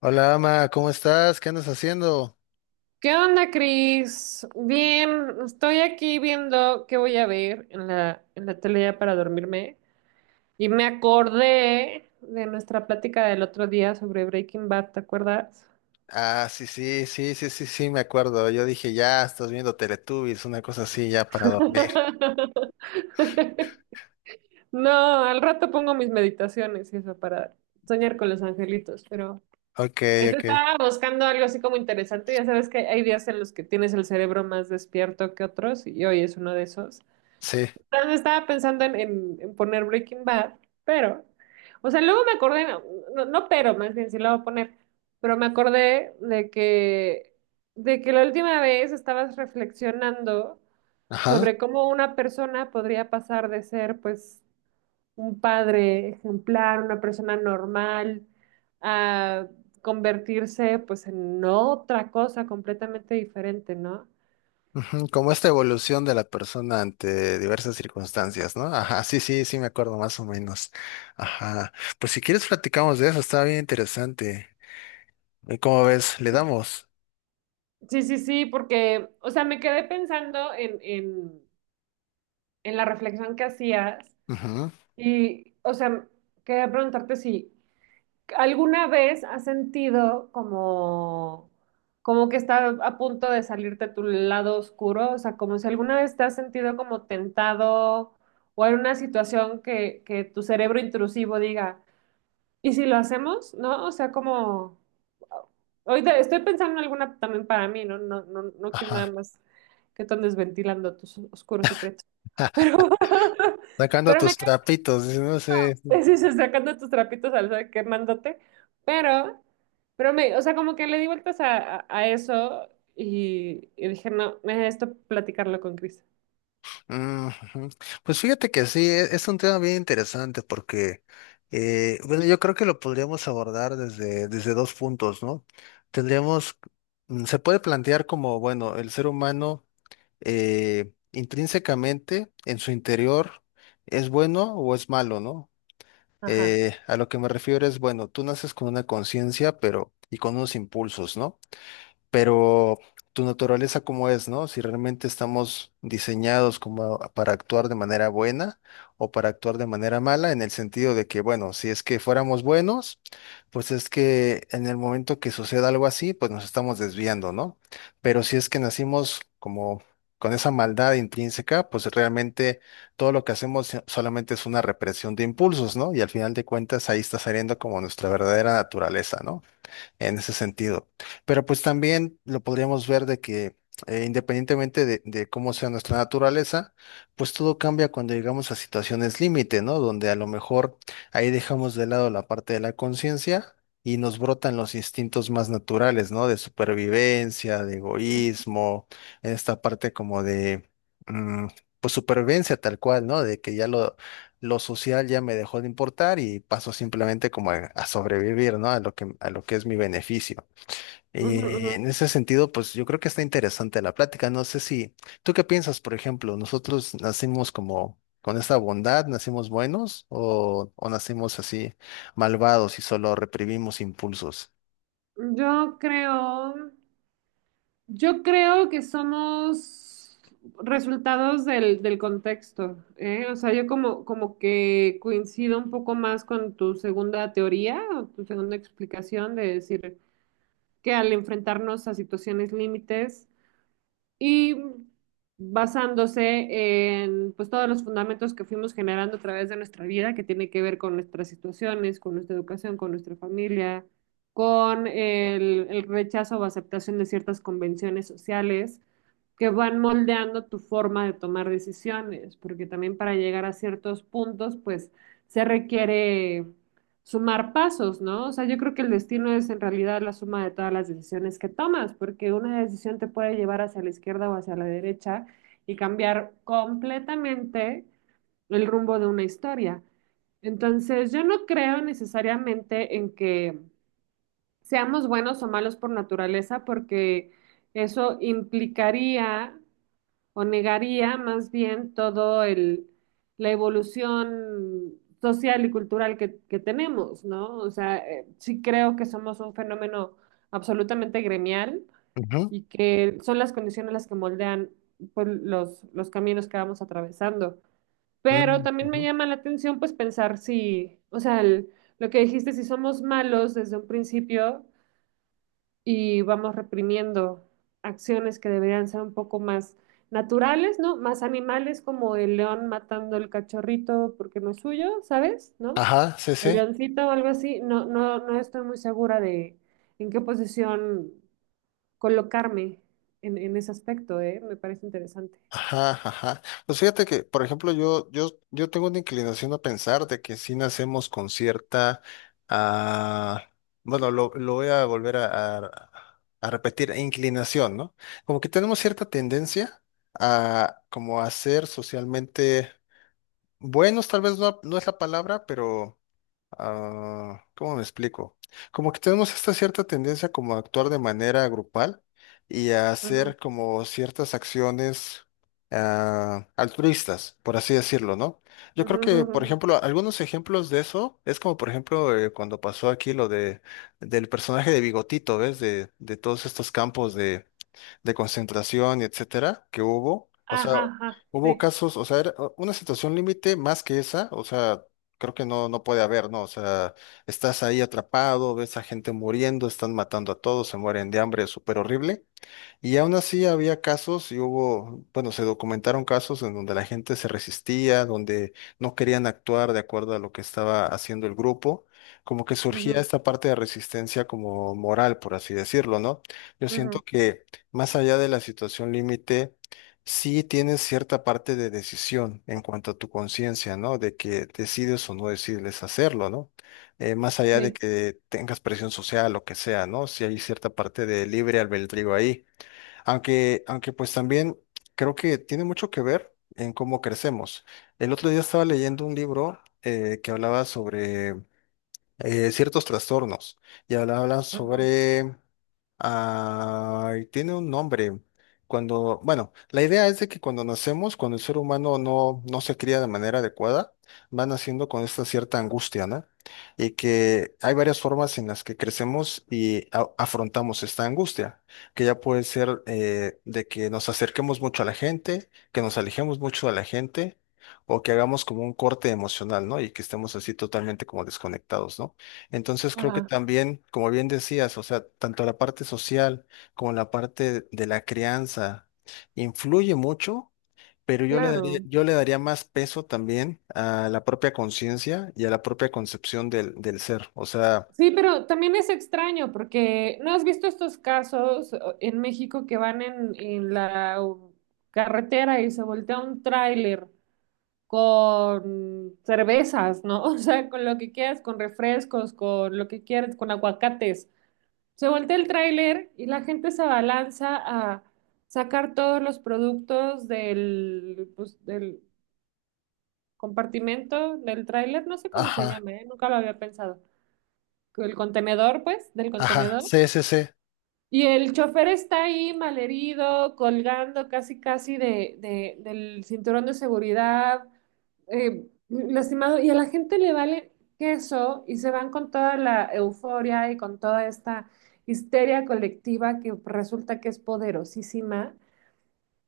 Hola, Ama, ¿cómo estás? ¿Qué andas haciendo? ¿Qué onda, Cris? Bien, estoy aquí viendo qué voy a ver en la tele ya para dormirme y me acordé de nuestra plática del otro día sobre Breaking Bad, ¿te acuerdas? Ah, sí, sí, sí, sí, sí, sí, me acuerdo. Yo dije, ya, estás viendo Teletubbies, una cosa así, ya para dormir. No, al rato pongo mis meditaciones y eso para soñar con los angelitos, pero Ok, pues ok. estaba buscando algo así como interesante. Ya sabes que hay días en los que tienes el cerebro más despierto que otros y hoy es uno de esos. Sí, Entonces, estaba pensando en poner Breaking Bad, pero, o sea, luego me acordé, no, no pero, más bien sí lo voy a poner, pero me acordé de que la última vez estabas reflexionando ajá. sobre cómo una persona podría pasar de ser, pues, un padre ejemplar, una persona normal, a convertirse, pues, en otra cosa completamente diferente, ¿no? Ujú, como esta evolución de la persona ante diversas circunstancias, ¿no? Ajá, sí, sí, sí, me acuerdo más o menos. Ajá. Pues si quieres platicamos de eso, está bien interesante. ¿Cómo ves? Le damos. Sí, sí, sí, porque, o sea, me quedé pensando en la reflexión que hacías Ujú. y, o sea, quería preguntarte si alguna vez has sentido como, como que está a punto de salirte tu lado oscuro, o sea, como si alguna vez te has sentido como tentado o hay una situación que tu cerebro intrusivo diga, ¿y si lo hacemos? ¿No? O sea, como... Ahorita estoy pensando en alguna también para mí, ¿no? No quiero nada Ajá. más que tú andes ventilando tus oscuros secretos. Pero, Sacando pero me tus trapitos, dice, no sé. sí, sí, sacando tus trapitos al sol, quemándote, pero, pero me, o sea, como que le di vueltas a eso y dije, no, esto platicarlo con Chris. Ujú. Pues fíjate que sí, es un tema bien interesante porque, bueno, yo creo que lo podríamos abordar desde, desde dos puntos, ¿no? Tendríamos, se puede plantear como, bueno, el ser humano intrínsecamente en su interior es bueno o es malo, ¿no? Ajá. A lo que me refiero es, bueno, tú naces con una conciencia, pero y con unos impulsos, ¿no? Pero tu naturaleza cómo es, ¿no? Si realmente estamos diseñados como para actuar de manera buena o para actuar de manera mala, en el sentido de que, bueno, si es que fuéramos buenos, pues es que en el momento que suceda algo así, pues nos estamos desviando, ¿no? Pero si es que nacimos como con esa maldad intrínseca, pues realmente todo lo que hacemos solamente es una represión de impulsos, ¿no? Y al final de cuentas ahí está saliendo como nuestra verdadera naturaleza, ¿no?, en ese sentido. Pero pues también lo podríamos ver de que independientemente de cómo sea nuestra naturaleza, pues todo cambia cuando llegamos a situaciones límite, ¿no? Donde a lo mejor ahí dejamos de lado la parte de la conciencia y nos brotan los instintos más naturales, ¿no? De supervivencia, de Ujú, egoísmo, en esta parte como de... mm, pues supervivencia tal cual, ¿no? De que ya lo social ya me dejó de importar y paso simplemente como a sobrevivir, ¿no? A lo que es mi beneficio. ujú, ujú. En ese sentido, pues yo creo que está interesante la plática. No sé si, ¿tú qué piensas, por ejemplo? ¿Nosotros nacimos como con esta bondad, nacimos buenos o nacimos así malvados y solo reprimimos impulsos? Yo creo, yo creo que somos resultados del contexto, ¿eh? O sea, yo como, como que coincido un poco más con tu segunda teoría o tu segunda explicación de decir que al enfrentarnos a situaciones límites, y basándose en pues todos los fundamentos que fuimos generando a través de nuestra vida, que tiene que ver con nuestras situaciones, con nuestra educación, con nuestra familia, con el rechazo o aceptación de ciertas convenciones sociales que van moldeando tu forma de tomar decisiones, porque también para llegar a ciertos puntos, pues se requiere sumar pasos, ¿no? O sea, yo creo que el destino es en realidad la suma de todas las decisiones que tomas, porque una decisión te puede llevar hacia la izquierda o hacia la derecha y cambiar completamente el rumbo de una historia. Entonces, yo no creo necesariamente en que seamos buenos o malos por naturaleza, porque eso implicaría o negaría más bien todo el, la evolución social y cultural que tenemos, ¿no? O sea, sí creo que somos un fenómeno absolutamente gremial Ujú. y que son las condiciones las que moldean pues, los caminos que vamos atravesando. Pero Mm, también me ujú. llama la atención pues pensar si, o sea, el- lo que dijiste, si somos malos desde un principio, y vamos reprimiendo acciones que deberían ser un poco más naturales, ¿no? Más animales como el león matando el cachorrito porque no es suyo, ¿sabes? ¿No? Ajá, sí, El sí. leoncito o algo así. No estoy muy segura de en qué posición colocarme en ese aspecto, ¿eh? Me parece interesante. Ajá, ajá. Pues fíjate que, por ejemplo, yo tengo una inclinación a pensar de que si nacemos con cierta, ah, bueno, lo voy a volver a repetir, inclinación, ¿no? Como que tenemos cierta tendencia a como a ser socialmente buenos, tal vez no, no es la palabra, pero ¿cómo me explico? Como que tenemos esta cierta tendencia como a actuar de manera grupal y a Ujú, hacer como ciertas acciones altruistas, por así decirlo, ¿no? Yo ujú, creo ujú, que, por ujú. ejemplo, algunos ejemplos de eso es como, por ejemplo, cuando pasó aquí lo de del personaje de Bigotito, ¿ves? De todos estos campos de concentración y etcétera que hubo. O sea, Ajá, ajá, hubo sí. casos, o sea, era una situación límite más que esa, o sea, creo que no, no puede haber, ¿no? O sea, estás ahí atrapado, ves a gente muriendo, están matando a todos, se mueren de hambre, súper horrible. Y aún así había casos y hubo, bueno, se documentaron casos en donde la gente se resistía, donde no querían actuar de acuerdo a lo que estaba haciendo el grupo, como que surgía Ujú, esta parte de resistencia como moral, por así decirlo, ¿no? Yo siento ujú, que más allá de la situación límite, sí tienes cierta parte de decisión en cuanto a tu conciencia, ¿no? De que decides o no decides hacerlo, ¿no? Más allá de sí. que tengas presión social, lo que sea, ¿no? Si hay cierta parte de libre albedrío ahí. Aunque, aunque pues también creo que tiene mucho que ver en cómo crecemos. El otro día estaba leyendo un libro que hablaba sobre ciertos trastornos. Y habla Ujú, sobre... Ay, tiene un nombre. Cuando, bueno, la idea es de que cuando nacemos, cuando el ser humano no, no se cría de manera adecuada, va naciendo con esta cierta angustia, ¿no? Y que hay varias formas en las que crecemos y afrontamos esta angustia, que ya puede ser de que nos acerquemos mucho a la gente, que nos alejemos mucho de la gente, o que hagamos como un corte emocional, ¿no? Y que estemos así totalmente como desconectados, ¿no? Entonces creo que ajá, también, como bien decías, o sea, tanto la parte social como la parte de la crianza influye mucho, pero claro. yo le daría más peso también a la propia conciencia y a la propia concepción del, del ser, o sea, Sí, pero también es extraño porque ¿no has visto estos casos o- en México que van en la u- carretera y se voltea un tráiler con cervezas, ¿no? O sea, con lo que quieras, con refrescos, con lo que quieras, con aguacates. Se voltea el tráiler y la gente se abalanza a sacar todos los productos del, pues, del compartimento del tráiler, no sé cómo se ajá, llama, ¿eh? Nunca lo había pensado. El contenedor, pues, del ajá, contenedor. sí, sí, sí, Y el chofer está ahí malherido, colgando casi casi de- del cinturón de seguridad, lastimado, y a la gente le vale queso y se van con toda la euforia y con toda esta histeria colectiva que resulta que es poderosísima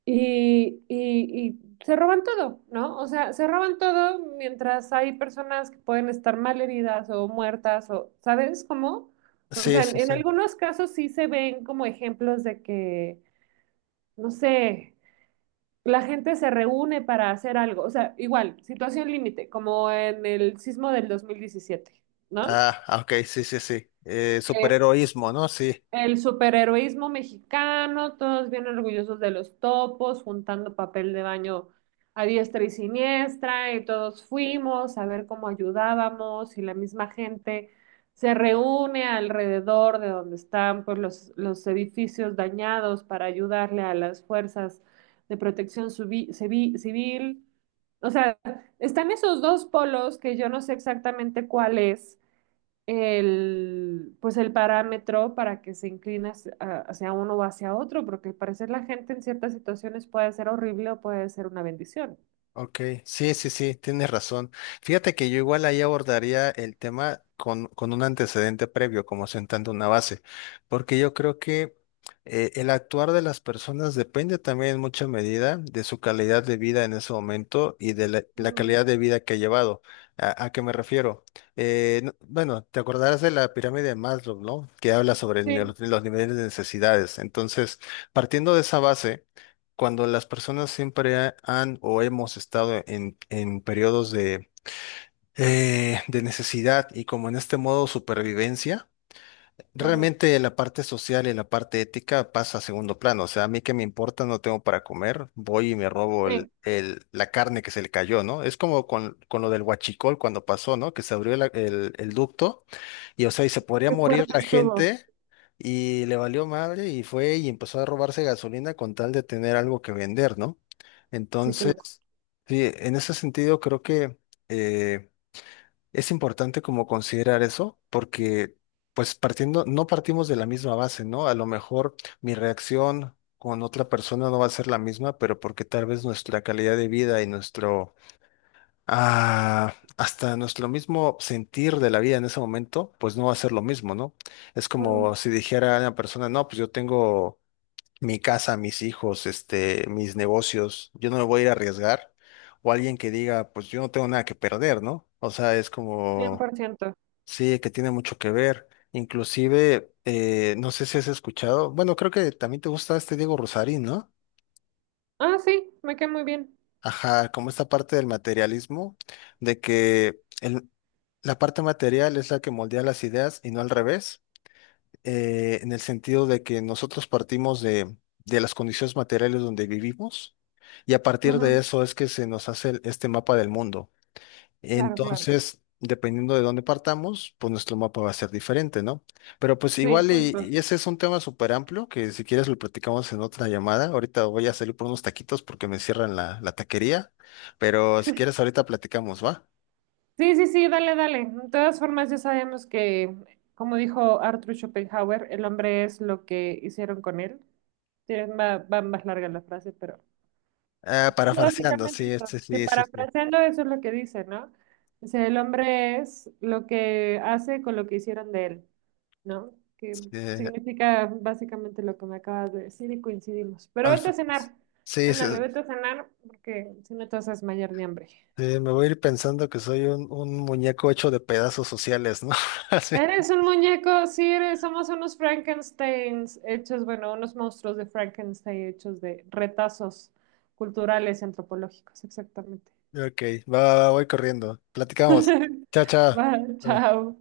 y, y se roban todo, ¿no? O sea, se roban todo mientras hay personas que pueden estar mal heridas o muertas o, ¿sabes cómo? O sí, sea, sí, en sí. algunos casos sí se ven como ejemplos de que, no sé, la gente se reúne para hacer algo. O sea, igual, situación límite, como en el sismo del 2017, ¿no? Ah, ok, sí, sí, sí. Que Superheroísmo, ¿no? Sí. el superheroísmo mexicano, todos bien orgullosos de los topos, juntando papel de baño a diestra y siniestra, y todos fuimos a ver cómo ayudábamos, y la misma gente se reúne alrededor de donde están pues, los edificios dañados para ayudarle a las fuerzas de protección subi- civi- civil. O sea, están esos dos polos que yo no sé exactamente cuál es el, pues el parámetro para que se incline hacia, hacia uno o hacia otro, porque al parecer la gente en ciertas situaciones puede ser horrible o puede ser una bendición. Ok, sí, sí, sí, tienes razón. Fíjate que yo igual ahí abordaría el tema con un antecedente previo, como sentando una base, porque yo creo que el actuar de las personas depende también en mucha medida de su calidad de vida en ese momento y de la, la Mm, calidad de vida que ha llevado. A qué me refiero? Bueno, te acordarás de la pirámide de Maslow, ¿no? Que habla sobre sí, los niveles de necesidades. Entonces, partiendo de esa base cuando las personas siempre han o hemos estado en periodos de necesidad y como en este modo supervivencia, ajá. realmente la parte social y la parte ética pasa a segundo plano. O sea, a mí que me importa, no tengo para comer, voy y me robo Sí, la carne que se le cayó, ¿no? Es como con lo del huachicol cuando pasó, ¿no? Que se abrió el ducto. Y o sea, y se podría qué morir fuerte la estuvo. gente y le valió madre y fue y empezó a robarse gasolina con tal de tener algo que vender, ¿no? Sí, qué loco. Entonces, sí, en ese sentido creo que eh, es importante como considerar eso porque pues partiendo, no partimos de la misma base, ¿no? A lo mejor mi reacción con otra persona no va a ser la misma, pero porque tal vez nuestra calidad de vida y nuestro hasta nuestro mismo sentir de la vida en ese momento, pues no va a ser lo mismo, ¿no? Es Ujú. como si dijera una persona, no, pues yo tengo mi casa, mis hijos, este, mis negocios, yo no me voy a ir a arriesgar. O alguien que diga, pues yo no tengo nada que perder, ¿no? O sea, es cien como, por ciento. sí, que tiene mucho que ver. Inclusive, no sé si has escuchado, bueno, creo que también te gusta este Diego Rosarín, ¿no? Ah, sí, me quedé muy bien. Ajá, como esta parte del materialismo, de que... El, la parte material es la que moldea las ideas y no al revés, en el sentido de que nosotros partimos de las condiciones materiales donde vivimos y a partir de Ujú, eso es que se nos hace este mapa del mundo. claro, claro. Entonces, dependiendo de dónde partamos, pues nuestro mapa va a ser diferente, ¿no? Pero pues Sí, igual justo. y ese es un tema súper amplio que si quieres lo platicamos en otra llamada. Ahorita voy a salir por unos taquitos porque me cierran la, la taquería, pero si quieres ahorita platicamos, ¿va? Sí, sí, sí, dale, dale. De todas formas, ya sabemos que, como dijo Arthur Schopenhauer, el hombre es lo que hicieron con él. Tiene- Va, va más larga la frase, pero Ah, sí, parafraseando, básicamente sí, eso. este, Que sí, sí, sí. parafraseando eso es lo que dice, ¿no? Dice, el hombre es lo que hace con lo que hicieron de él, ¿no? Que Eh, significa básicamente lo que me acabas de decir y coincidimos. Pero al- vete a cenar. sí, sí, Ándale, vete a cenar porque si no te vas a desmayar de hambre. Me voy a ir pensando que soy un muñeco hecho de pedazos sociales, ¿no? Así. Eres un muñeco, sí, eres, somos unos Frankensteins hechos, bueno, unos monstruos de Frankenstein hechos de retazos culturales y antropológicos, exactamente. Ok, va, va, va, voy corriendo. Platicamos. Chao, chao. Va, Bye. chao.